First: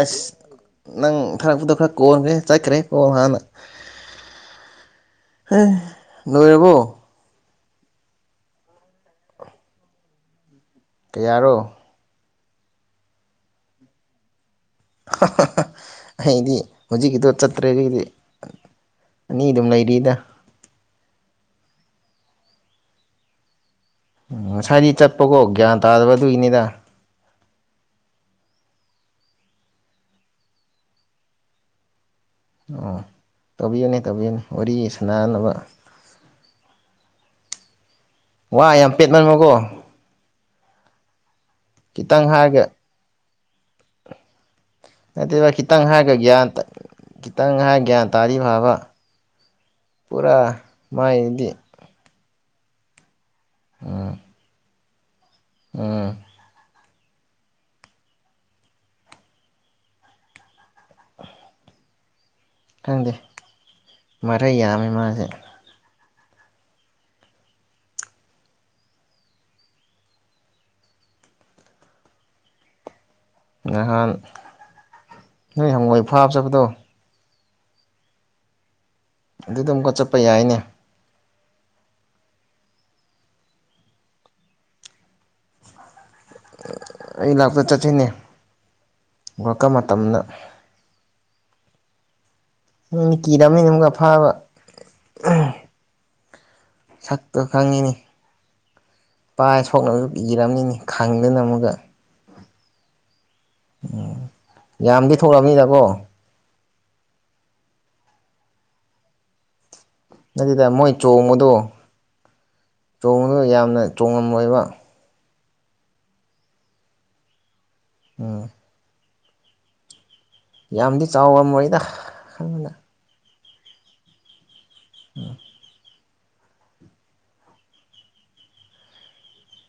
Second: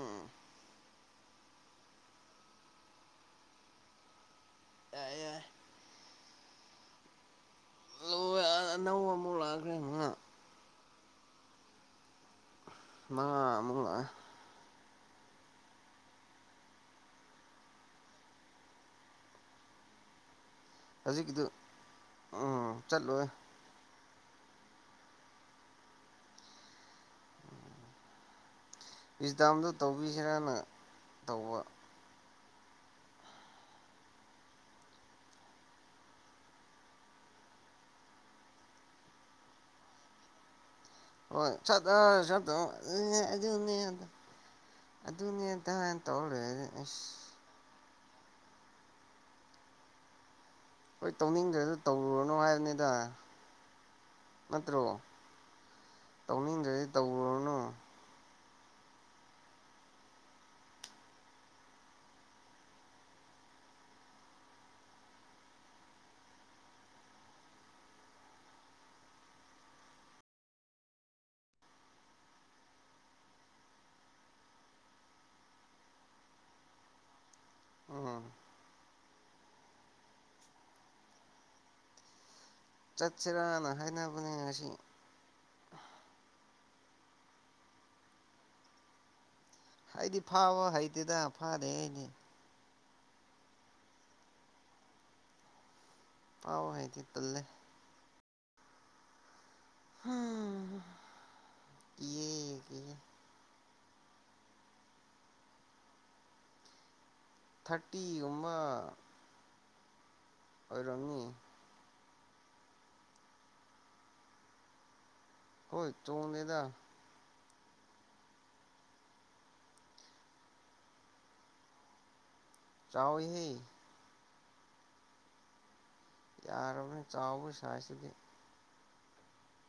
ꯑꯁ ꯅꯪ ꯊꯥꯔꯛꯄꯗꯣ ꯈꯔ ꯀꯣꯟꯈ꯭ꯔꯦ ꯆꯠꯈ꯭ꯔꯦ ꯀꯣꯟ ꯍꯥꯟꯅ ꯑ ꯍ ꯂꯣꯏꯔꯕꯣ ꯅꯧ ꯃꯨꯂꯒ꯭ꯔꯦꯉ ꯀꯌꯥꯔꯣ ꯃꯥ ꯃꯨꯡ ꯑꯩꯗꯤ ꯍꯧꯖꯤꯛꯀꯤꯗꯣ ꯆꯠꯇ꯭ꯔꯦꯒꯤꯗꯤ ꯑꯅꯤ ꯑꯗꯨꯝ ꯂꯩꯔꯤꯗ ꯍꯧꯖꯤꯛꯀꯤꯗꯨ ꯎ ꯆꯠꯂꯣꯏ ꯎꯝ ꯉꯁꯥꯏꯗꯤ ꯆꯠꯄꯀꯣ ꯒ꯭ꯌꯥꯟ ꯇꯥꯗꯕ ꯑꯗꯨꯏꯅꯤꯗ ꯏꯁꯁꯗꯥꯝꯗꯨ ꯇꯧꯕꯤꯁꯤꯔꯅ ꯇꯧꯕ ꯑꯣ ꯇꯧꯕꯤꯌꯨꯅꯦ ꯇꯧꯕꯤꯌꯨꯅꯦ ꯋꯥꯔꯤ ꯁꯅꯅꯕ ꯋꯥ ꯌꯥꯝ ꯄꯦꯠꯅꯃꯣꯀꯣ ꯍ ꯆꯠ ꯆꯠꯇ ꯑꯗꯨ ꯅꯠꯇꯦꯕ ꯈꯤꯇꯪ ꯍꯥꯏꯒꯒ꯭ꯌꯥꯟ ꯑꯁ ꯈꯤꯇꯪ ꯍꯥꯏꯒꯌꯥꯟ ꯇꯥꯔꯤ ꯐꯥꯕ ꯄꯨꯔꯥ ꯍꯣꯏ ꯃꯥꯏꯗꯤ ꯇꯧꯅꯤꯡꯗ꯭ꯔꯦ ꯑꯗꯨ ꯇꯧꯔꯨꯔꯅꯨ ꯍꯥꯏ ꯗ ꯎꯝ ꯀꯠꯇ꯭ꯔꯣ ꯎꯝ ꯇꯧꯅꯤꯖ ꯇꯧꯔꯅꯨ ꯈꯪꯗꯦ ꯃꯔꯩ ꯌꯥꯝꯃꯤ ꯃꯥꯁꯦ ꯅꯍꯥꯟ ꯅꯣꯏ ꯍꯪꯋꯥꯏ ꯐꯥꯕ ꯆꯠꯄꯗꯣ ꯎꯝ ꯑꯗꯨꯗ ꯑꯃꯨꯀ ꯆꯠꯄ ꯌꯥꯏꯅꯦ ꯆꯠꯁꯤꯔꯥꯅ ꯍꯥꯏꯅꯕꯅꯦ ꯉꯁꯤ ꯑꯩ ꯂꯥꯛꯄ ꯆꯠꯁꯤꯅꯦ [unintelligible] ꯀ ꯑꯩꯗꯤ ꯃꯇꯝꯅ ꯐꯥꯕ ꯍꯩꯇꯦꯗ ꯐꯥꯗꯦ ꯑꯅꯦ ꯅꯅ ꯀꯤꯗꯕꯅꯤꯅ ꯑꯃꯒ ꯐꯕ ꯐꯥꯕ ꯍꯩꯇꯦ ꯇꯜꯂꯦ ꯁꯥꯛꯛꯇ ꯈꯪꯉꯤꯅꯤ ꯄꯚꯥꯏ ꯁꯣꯛꯅꯕꯒ ꯏꯔꯝꯅꯤꯅꯤ ꯈꯪꯗꯅ ꯑꯃꯨꯒ ꯀꯤꯌꯦ ꯀꯤꯌꯦ ꯎꯝ ꯌꯥꯝꯗꯤ ꯊꯣꯛꯂꯛꯑꯅꯤꯗꯀꯣ ꯊꯔꯇꯤ ꯎꯃ ꯅꯠꯇꯗ ꯃꯣꯏ ꯆꯣꯡꯃꯨꯗꯣ ꯆꯣꯡꯉꯒ ꯌꯥꯝꯅ ꯇꯣꯡꯉꯝꯂꯣꯏꯕ ꯍꯣꯏ ꯆꯣꯡ ꯂꯩꯗ ꯎꯝ ꯌꯥꯝꯗꯤ ꯆꯥꯎꯕ ꯃꯣꯏꯗ ꯆꯥꯎꯎꯍ ꯎꯝ ꯌꯥꯔꯔꯕꯅꯤ ꯆꯥꯎꯕ ꯁꯁꯤꯗꯤ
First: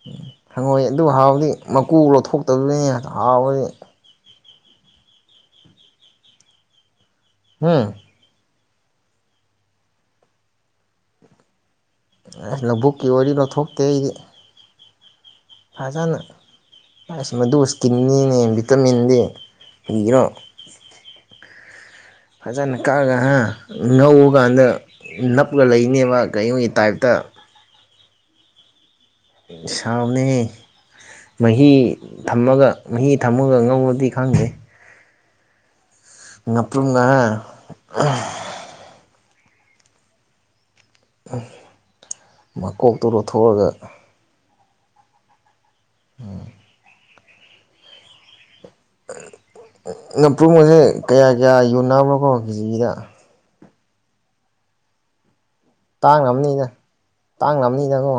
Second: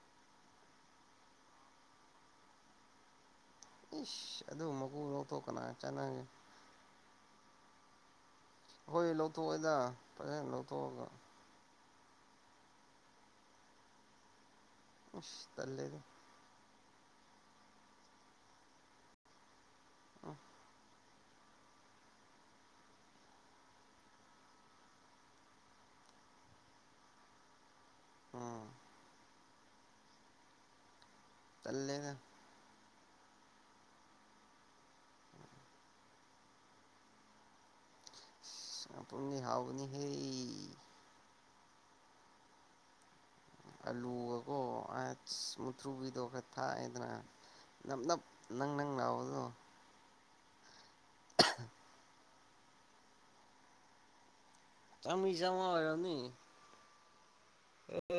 ꯎꯝ ꯍꯪꯉꯣꯏ ꯑꯗꯨ ꯍꯥꯎꯗꯤ ꯃꯀꯨ ꯂꯧꯊꯣꯛꯇꯕꯗꯅꯦ ꯊꯅꯤ ꯏꯁ ꯑꯗꯨ ꯃꯀꯨ ꯂꯧꯊꯣꯛꯀꯅꯥ ꯆꯅꯦ ꯍꯥꯝ ꯍꯣꯏ ꯂꯧꯊꯣꯛꯑꯣꯗ ꯐꯖꯅ ꯂꯧꯊꯣꯛꯑꯒ ꯑꯁ ꯂꯧꯕꯨꯛꯀꯤ ꯋꯥꯔꯤ ꯂꯧꯊꯣꯛꯇꯦ ꯑꯩꯗꯤ ꯇꯂꯦꯗ ꯑ ꯃꯗꯨꯨꯁꯀꯤꯅꯤꯅꯦ ꯚꯇꯃꯤꯟꯗꯤ ꯍꯕꯤꯔꯣ ꯎꯝ [inaudible] ꯎꯝ ꯁꯥꯎꯅꯤ ꯃꯍꯤ ꯇꯜꯂꯦꯗ ꯊꯝꯃꯒ ꯃꯍꯤ ꯊꯝꯃꯒ ꯉꯧꯕꯗꯤ ꯈꯪꯗꯦ ꯉꯥꯄꯔꯨꯝ [inaudible] ꯉꯄꯔꯨꯝ ꯍꯥꯎꯥꯎꯅꯤ ꯍꯦ ꯃꯀꯣꯛ ꯇꯂꯣ ꯊꯣꯛꯣꯛꯑꯒ ꯑꯣ ꯑꯁ ꯃꯨꯊ꯭ꯔꯨꯕꯤꯗꯣ ꯈꯔ ꯊꯥꯛꯑꯗꯅ ꯅꯞ ꯅꯞ ꯅꯪ ꯅꯪ ꯂꯥꯎꯕꯗꯣ ꯉꯥꯄꯔꯨꯝ ꯃꯁꯦ ꯀꯌꯥ ꯀꯌꯥ ꯌꯨꯅꯥ ꯂꯀꯣꯡ ꯖꯤꯗ ꯆꯃꯤ ꯖꯃ ꯑꯣꯏꯔꯣꯅꯤ ꯇꯥꯡ ꯉꯅꯤꯅꯀꯣ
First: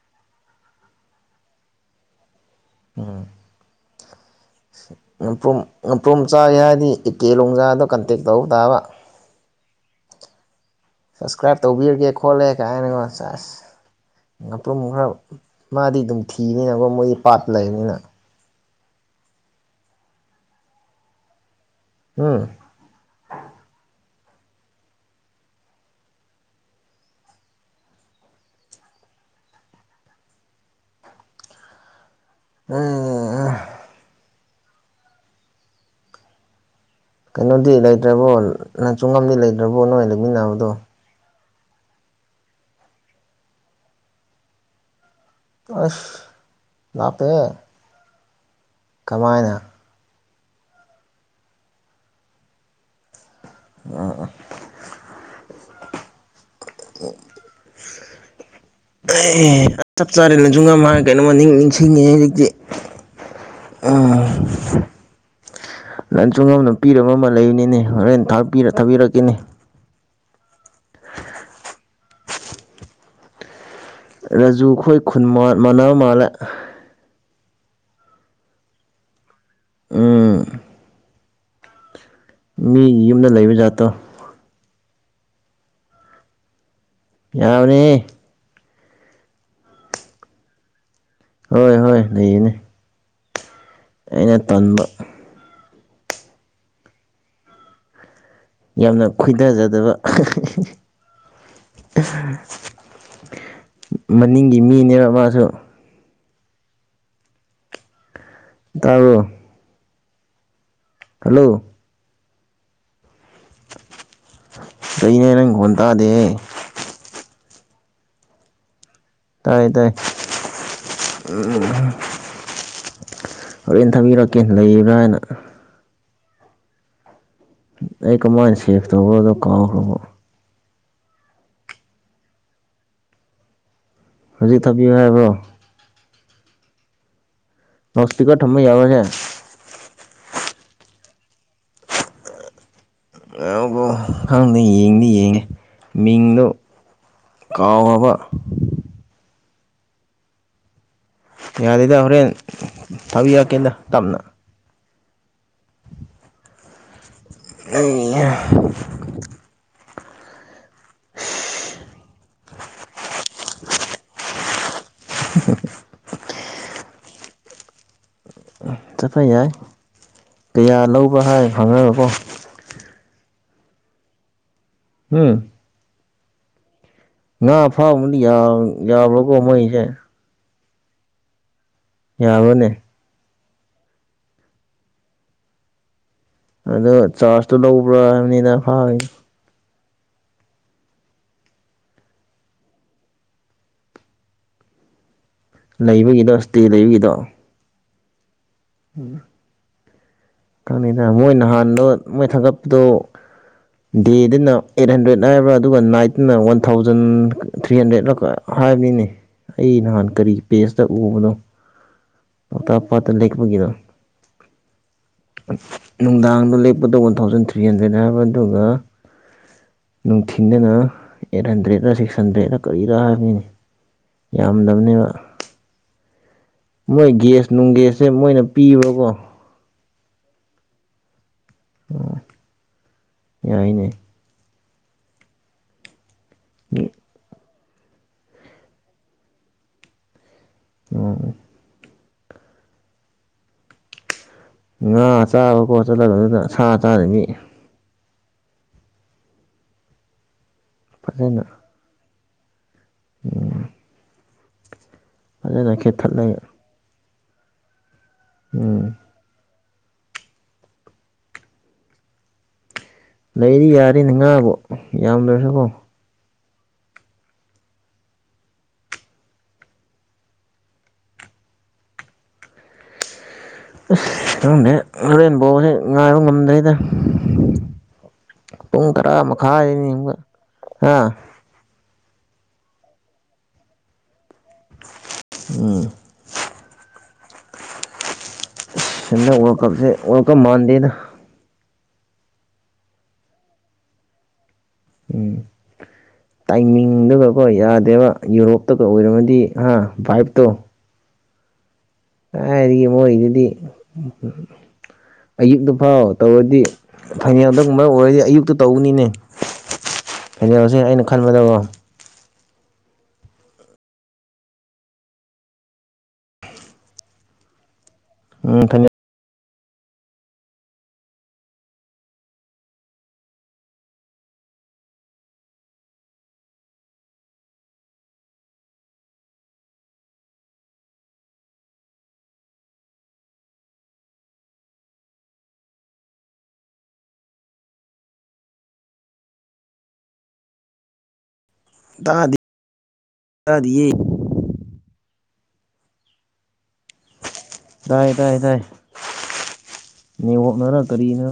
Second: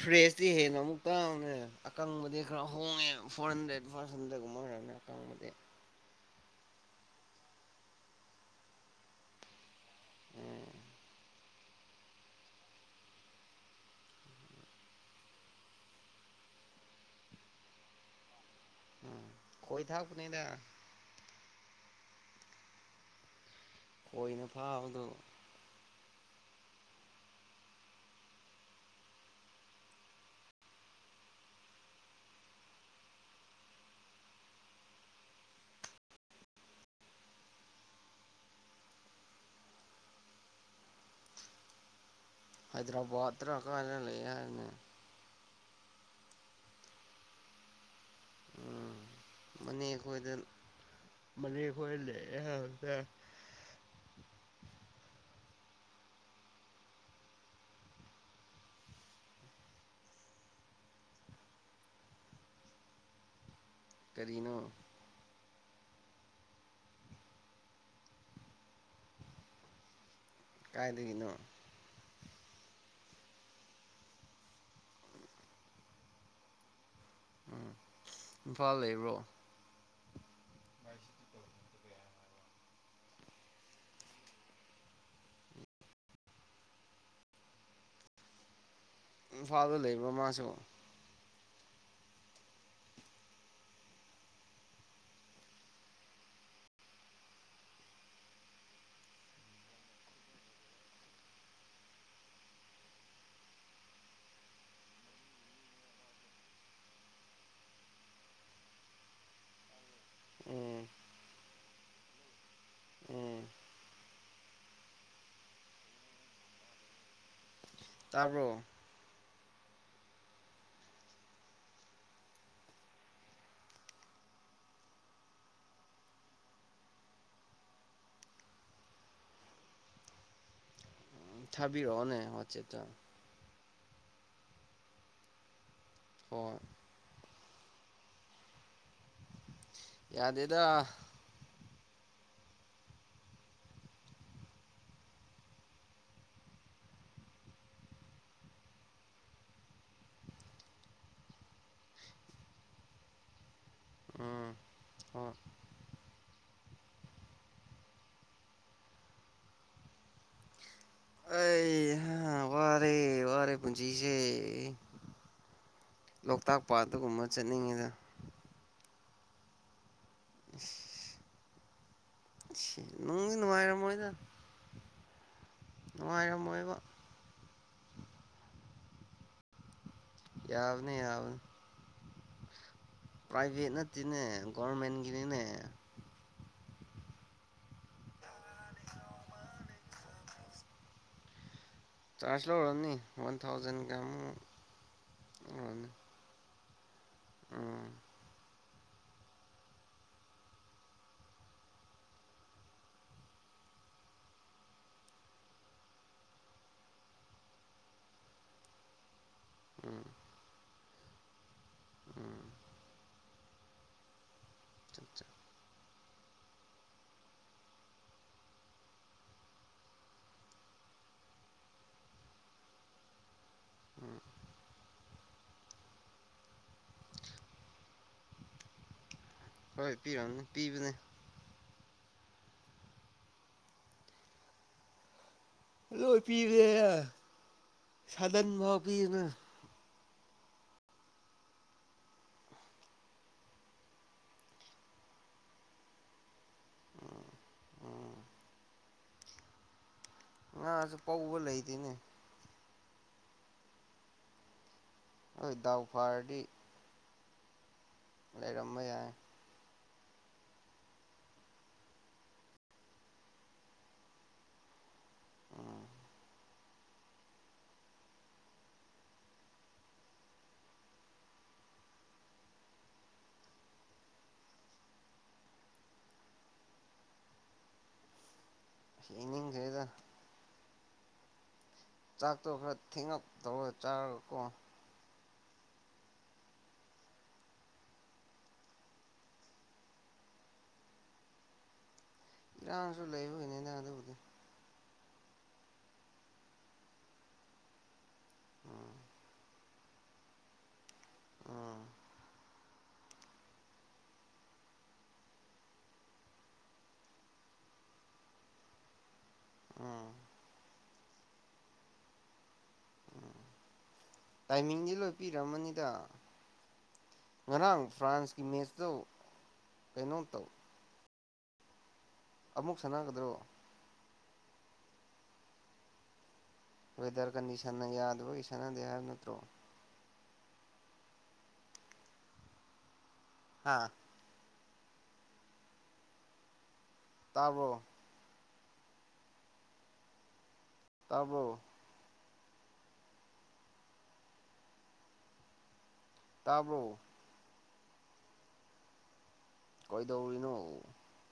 ꯐ꯭ꯔꯦꯁꯇꯤ ꯍꯦꯟꯅ ꯑꯃꯨꯛꯇꯪꯅꯦ ꯑꯀꯪꯕꯗꯤ ꯍ ꯐꯣꯔ ꯍꯟꯗ꯭ꯔꯦꯠ ꯈꯔ ꯁꯗꯦ ꯆꯞ ꯆꯥꯒꯦ ꯍꯥꯏꯔꯗꯤ ꯏꯀꯦ ꯂꯣꯡꯖꯥꯗꯣ ꯀꯟꯇꯦꯛ ꯇꯧꯕ ꯇꯥꯕ ꯎꯝ ꯁꯞꯁꯀ꯭ꯔꯥꯏꯞ ꯇꯧꯕꯤꯔꯒꯦ ꯈꯣꯠꯂꯦ ꯀꯥꯏꯅꯒꯣ ꯑꯁ ꯉꯄ꯭ꯔꯨꯝ ꯈꯔ ꯃꯥꯗꯤ ꯑꯗꯨꯝ ꯊꯤꯅꯤꯅꯀꯣ ꯃꯣꯏꯗꯤ ꯄꯥꯠ ꯂꯩꯕꯅꯤꯅ ꯎꯝ ꯀꯣꯏ ꯊꯥꯛ ꯅꯗ ꯎꯝ ꯀꯣꯏꯅ ꯐꯥꯎꯗꯣ ꯎꯝ ꯀꯩꯅꯣꯗꯤ ꯂꯩꯇ꯭ꯔꯕꯣ ꯅꯆꯨꯡꯉꯝꯗꯤ ꯂꯩꯇ꯭ꯔꯕꯣ ꯅꯣꯏ ꯂꯩꯃꯤꯟꯅꯕꯗꯣ ꯍꯩꯗ꯭ꯔꯕꯥꯗꯔ ꯀꯔ ꯂꯩ ꯌꯥꯔ ꯑꯁ ꯂꯇꯦ ꯎꯝ ꯃꯅꯦꯦꯛ ꯑꯩꯈꯣꯏꯗ ꯃꯅꯤꯈꯣꯏ ꯂꯩꯦꯗ ꯑ ꯆꯞ ꯆꯥꯔꯦꯅ ꯖꯨꯡꯒꯥꯝ ꯀꯩꯅꯣꯃ ꯅꯤꯡ ꯅꯤꯡꯁꯤꯡꯉꯦ ꯍꯧꯖꯤꯛꯇꯤ ꯀꯔꯤꯅꯣ ꯂꯟꯆꯨꯡꯝ ꯑꯗꯨꯝ ꯄꯤꯔꯕ ꯑꯃ ꯂꯩꯕꯅꯤꯅꯦ ꯍꯣꯔꯦꯟ ꯊꯄꯤꯔ ꯊꯥꯕꯤꯔꯛꯀꯅꯤ ꯀꯥꯏꯗꯒꯤꯅꯣ ꯔꯥꯖꯨ ꯈꯣꯏ ꯈꯨꯟ ꯃꯅꯥ ꯃꯥꯜꯂ ꯎꯝ ꯏ ꯐꯜ ꯂꯩꯕ꯭ꯔꯣ ꯎꯝ ꯃꯤ ꯌꯨꯝꯗ ꯂꯩꯕ ꯖꯥꯠꯇꯣ ꯌꯥꯎꯅꯤ ꯐꯥꯗꯔ ꯂꯩ ꯃꯃꯥꯁꯨꯣ ꯍꯣꯏ ꯍꯣꯏ ꯂꯩꯌꯦꯅꯦ ꯑꯩꯅ ꯇꯝꯕ ꯌꯥꯝꯅ ꯈꯣꯏꯗꯖꯗꯕ ꯃꯅꯤꯡꯒꯤ ꯃꯤꯅꯦꯕ ꯃꯥꯁꯨ ꯇꯥꯔꯣ ꯎꯝ ꯍꯜꯂꯣ ꯎꯝ ꯀꯅꯦ ꯅꯪ ꯍꯣꯟꯟꯇꯥꯗꯦ ꯇꯔꯕꯣ ꯇꯥꯏ ꯇꯥꯏ ꯎ ꯍꯣꯔꯦꯟ ꯊꯥꯕꯤꯔꯛꯀꯦ ꯂꯩꯕ꯭ꯔꯥ ꯍꯥꯏꯅ ꯑꯩ ꯀꯃꯥꯏꯅ ꯁꯦꯐ ꯇꯧꯕ꯭ꯔꯣꯗꯣ ꯀꯥꯎꯈ꯭ꯔꯕꯣ ꯊꯕꯤꯔꯑꯣꯣꯅꯦ ꯍꯆꯦꯠꯇ ꯍꯧꯖꯤꯛ ꯊꯥꯕꯤꯌꯨ ꯍꯥꯏꯕ꯭ꯔꯣ ꯑꯣ ꯅꯁꯇꯀ ꯊꯝꯃꯦ ꯌꯥꯎꯕꯅꯦꯦ ꯗꯦꯗꯣ ꯕꯨ ꯈꯪꯗꯦ ꯌꯦꯡꯗꯤ ꯌꯦꯡꯉꯤ ꯃꯤꯡꯗꯣ ꯀꯥꯎꯕ ꯌꯥꯗꯦꯗ ꯍꯣꯔꯦꯟ ꯊꯥꯕꯤ ꯌꯥꯛꯀꯦꯟꯗ ꯇꯝꯅ ꯎ ꯑ ꯑꯩ ꯋꯥꯔꯦ ꯋꯥꯔꯦ ꯄꯨꯟꯁꯤꯁꯦ ꯂꯣꯛꯇꯥꯛ ꯄꯥꯠꯇꯒꯨꯝꯕ ꯆꯠꯅꯤꯡꯉꯤꯗ ꯆꯄꯥꯏ ꯌꯥ ꯀꯌꯥ ꯂꯧꯕ ꯍꯥꯏ ꯈꯪꯉꯒꯀꯣ ꯅꯪ ꯅꯨꯡꯉꯥꯏꯔ ꯃꯣꯣꯏꯗ ꯎꯝ ꯅꯨꯡꯉꯔ ꯃꯣꯏꯒ ꯉꯥ ꯐꯥꯕꯗꯤ ꯌꯥꯕ꯭ꯔꯣꯀꯣ ꯃꯩꯁꯦ ꯌꯥꯎꯕꯅꯦ ꯌꯥꯕꯅ ꯌꯥꯅꯦ ꯄ꯭ꯔꯥꯏꯚꯦꯠ ꯅꯠꯇꯦꯅꯦ ꯒꯣꯔꯃꯦꯟꯒꯤꯅꯤꯅꯦ ꯑꯗ‌ꯩ ꯆꯥꯔꯖꯇꯣ ꯂꯧꯕ꯭ꯔꯥ ꯍꯥꯏꯕꯅꯤꯅ ꯐꯥꯉ ꯆꯥꯔꯖ ꯂ ꯑꯣꯏꯔꯅꯤ ꯋꯥꯟ ꯊꯥꯎꯖꯟ ꯀꯃ ꯇ ꯂꯩꯒꯤꯗꯣ ꯎꯝ ꯎꯝ ꯈꯪꯗ ꯃꯣꯏ ꯅꯍꯥꯟꯗ ꯃꯣꯏ ꯊꯥꯒꯠꯄꯗꯣ ꯗꯦꯗꯅ ꯑꯩꯠ ꯍꯟꯗ꯭ꯔꯦꯗ ꯍꯥꯏꯕ꯭ꯔꯥ ꯑꯗꯨꯒ ꯅꯥꯏꯠꯇꯅ ꯋꯥꯟ ꯊꯥꯎꯖꯟ ꯊ꯭ꯔꯤ ꯍꯟꯗ꯭ꯔꯦꯗ ꯍꯥꯏꯕꯅꯤꯅꯤ ꯑꯩ ꯎꯝ ꯅꯍꯥꯟ ꯀꯔꯤ ꯄꯦꯁ ꯆ ꯎꯕꯅꯣ ꯎꯝ ꯄꯣꯛꯇꯥꯛ ꯄꯥꯠꯇ ꯂꯩꯦꯛꯄꯒꯤꯗꯣ [inaudible] ꯅꯨꯡꯗꯥꯡꯗꯣ ꯂꯦꯞꯄꯗꯣ ꯋꯥꯟ ꯊꯥꯎꯖꯟ ꯊ꯭ꯔꯤ ꯍꯟꯗ꯭ꯔꯦꯗ ꯍꯥꯏꯕ ꯑꯗꯨꯒ ꯅꯨꯡꯊꯤꯟꯗꯅ ꯑꯩꯠ ꯍꯟꯗ꯭ꯔꯦꯗ ꯁꯤꯛꯁ ꯍꯟꯗ꯭ꯔꯦꯗ ꯀꯔꯤꯗ ꯍꯥꯏꯕꯅꯤꯅꯤ ꯎꯝ ꯌꯥꯝꯗꯃꯅꯦꯕ ꯃꯣꯏ ꯒꯦꯁ ꯅꯨꯡꯒꯦꯁꯁꯦ ꯃꯣꯏꯅ ꯄꯤꯕ꯭ꯔꯀꯣ ꯍꯣꯏ ꯄꯤꯔꯝꯅꯦ ꯄꯤꯕꯅꯦ ꯑꯣ ꯌꯥꯏꯅꯦ [unintelligible] ꯐꯤꯔ ꯁꯥꯗꯟꯚꯥꯎ ꯄꯤꯅ ꯑꯣ ꯑꯥ ꯆꯥꯕ ꯈꯣꯠꯇꯅꯤ ꯁꯥ ꯆꯥꯅꯤꯅꯤ ꯎꯝ ꯑꯁꯨ ꯄꯧꯕ ꯐꯖꯅ ꯂꯩ ꯇꯅꯦ ꯍꯣꯏ ꯐꯖꯅ ꯗꯥꯎ ꯈꯦꯠꯊꯠꯂꯒ ꯐꯥꯔꯗꯤ ꯂꯩꯔꯝꯕ ꯎꯝ ꯌꯥꯏ ꯂꯩꯔꯤ ꯌꯥꯔꯤꯅ ꯉꯥꯕꯣ ꯌꯥꯝ ꯂꯣꯏꯔꯦꯀꯣ ꯎꯝ ꯑꯁ ꯈꯪꯗꯔꯦ ꯍꯨꯔꯦꯟꯕꯥꯎ ꯉꯥꯏ ꯉꯝꯗꯦꯗꯥ ꯄꯨꯡ ꯇꯔꯥ ꯃꯈꯥꯏ ꯌꯦꯡꯅꯤꯡꯈ꯭ꯔꯦꯗ ꯍꯥꯏꯅꯤꯡꯕ ꯑꯥ ꯆꯥꯛꯇꯣ ꯈꯔ ꯊꯦꯡꯉ ꯇꯧꯔ ꯆꯥꯔ ꯀꯣ ꯎꯝ ꯁꯤ ꯑꯣꯔ ꯀꯞꯁꯦ ꯑꯣꯔ ꯀꯞ ꯃꯥꯟꯗꯦꯅ ꯏꯔꯥꯡꯁꯨ ꯂꯩꯕꯅꯤ ꯅꯪ ꯑꯗꯨꯕꯨꯗꯤ ꯎꯝ ꯇꯥꯏꯃꯤꯡꯗꯨꯒꯀꯣ ꯌꯥꯗꯦꯕ ꯌꯨꯔꯣꯞꯇꯒ ꯎꯝ ꯑꯣꯏꯔꯝꯃꯗꯤ ꯑ ꯐꯥꯏꯕꯇꯣ ꯎꯝ ꯍꯥꯏꯒ ꯃꯣꯏꯗꯗꯤ ꯑꯌꯨꯛꯇ ꯐꯥꯎ ꯇꯧꯔꯗꯤ ꯐꯥꯏꯅꯦꯜꯗꯒꯨꯝꯕ ꯑꯣꯏꯔꯗꯤ ꯑꯌꯨꯛꯇ ꯇꯧꯕꯅꯤꯅꯦ ꯎꯝ ꯀꯩꯅꯣꯁꯤ ꯑꯩꯅ ꯈꯟꯕꯗꯧꯕꯣ ꯎ ꯇꯥꯏꯃꯤꯡꯗꯤ ꯂꯣꯏ ꯄꯤꯔꯛꯝꯃꯅꯤꯗ ꯉꯔꯥꯡ ꯐ꯭ꯔꯥꯟꯁꯀꯤ ꯎꯝ ꯃꯦꯆ ꯇ ꯐꯥꯏꯅꯦꯜ ꯀꯩꯅꯣ ꯇꯧ ꯑꯃꯨꯛ ꯁꯥꯟꯅꯒꯗ꯭ꯔꯣ ꯋꯦꯗꯔ ꯀꯟꯗꯤꯁꯟꯅ ꯌꯥꯗꯕꯒꯤ ꯁꯥꯟꯅꯗꯦ ꯍꯥꯏꯕ ꯅꯠꯇ꯭ꯔꯣ ꯑꯥ ꯇꯥꯕꯣ ꯇꯕꯔꯣ ꯇ ꯇꯥꯕ꯭ꯔꯣ ꯇꯗꯥꯏ ꯇꯗꯥꯑ ꯇꯗꯥ ꯅꯉꯣ ꯀꯩꯗꯧꯔꯤꯅꯣ ꯅꯅꯥ ꯀꯔꯤꯅ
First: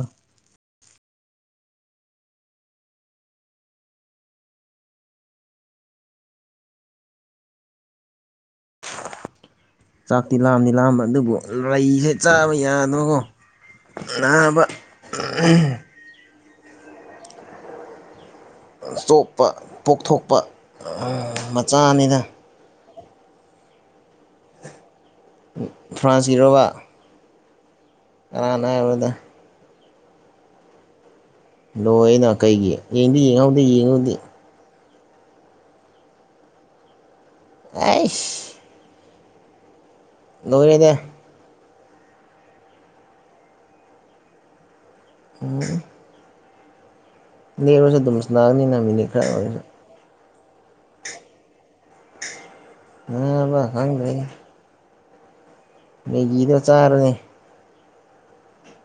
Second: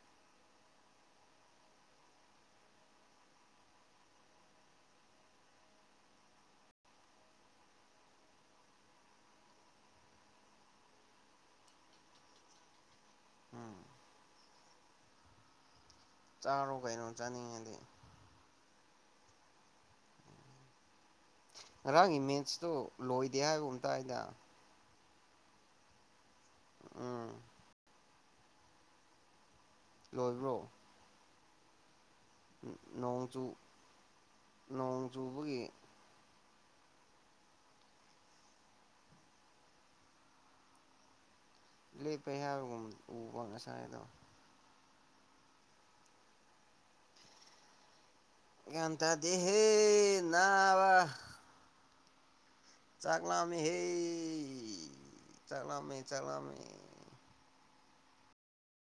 ꯆꯥꯛꯇꯤ ꯂꯥꯝꯗꯤ ꯂꯥꯝꯕ ꯑꯗꯨꯕꯨ ꯂꯩꯁꯦ ꯆꯥꯕ ꯌꯥꯗ꯭ꯔꯀꯣ ꯎꯝ ꯅꯥꯕ ꯆꯥꯔꯣ ꯀꯩꯅ ꯆꯅꯤ ꯏꯗꯤ ꯆꯣꯞꯄ ꯄꯣꯛꯊꯣꯛꯄ ꯃꯆꯥ ꯉꯔꯥꯡꯒꯤ ꯑꯅꯤꯅ ꯃꯦꯠꯁꯇꯣ ꯂꯣꯏꯗꯦ ꯍꯥꯏꯕ ꯑꯝꯇ ꯍꯥꯏꯗ ꯐ꯭ꯔꯥꯟꯁ ꯖꯤꯔꯋꯥ ꯎꯝ ꯀꯅ ꯍꯥꯏꯕꯗ ꯂꯣꯏꯕ꯭ꯔꯣ ꯅꯣꯏ ꯀꯩꯒꯤ ꯌꯦꯡꯗꯤ ꯅꯣꯡ ꯆꯨ ꯌꯦꯡꯍꯧꯗꯦ ꯌꯦꯡꯍꯧꯗ ꯅꯣꯡ ꯆꯨꯕꯒꯤ ꯑꯁ ꯂꯣꯏꯔꯦꯗ ꯂꯦꯞꯄꯦ ꯍꯥꯏꯕꯒꯨꯝ ꯎꯕ ꯉꯁꯥꯏꯗꯣ ꯎꯝ [unintelligible] ꯒ꯭ꯌꯥꯟ ꯅꯥꯡꯅꯤꯅꯃꯤꯅꯤ ꯈꯔ ꯑꯣꯏ ꯇꯥꯗꯦꯍꯦ ꯅꯥꯕ ꯆꯥꯛꯂꯥꯝꯃꯦ ꯅꯥꯕ ꯍꯦ ꯈꯪꯗ꯭ꯔꯦ ꯆꯥꯡꯂꯥꯝꯃꯦ ꯃꯦꯒꯤꯗꯣ ꯆꯥꯛꯂꯥꯝꯃꯦ ꯆꯥꯔꯅꯤ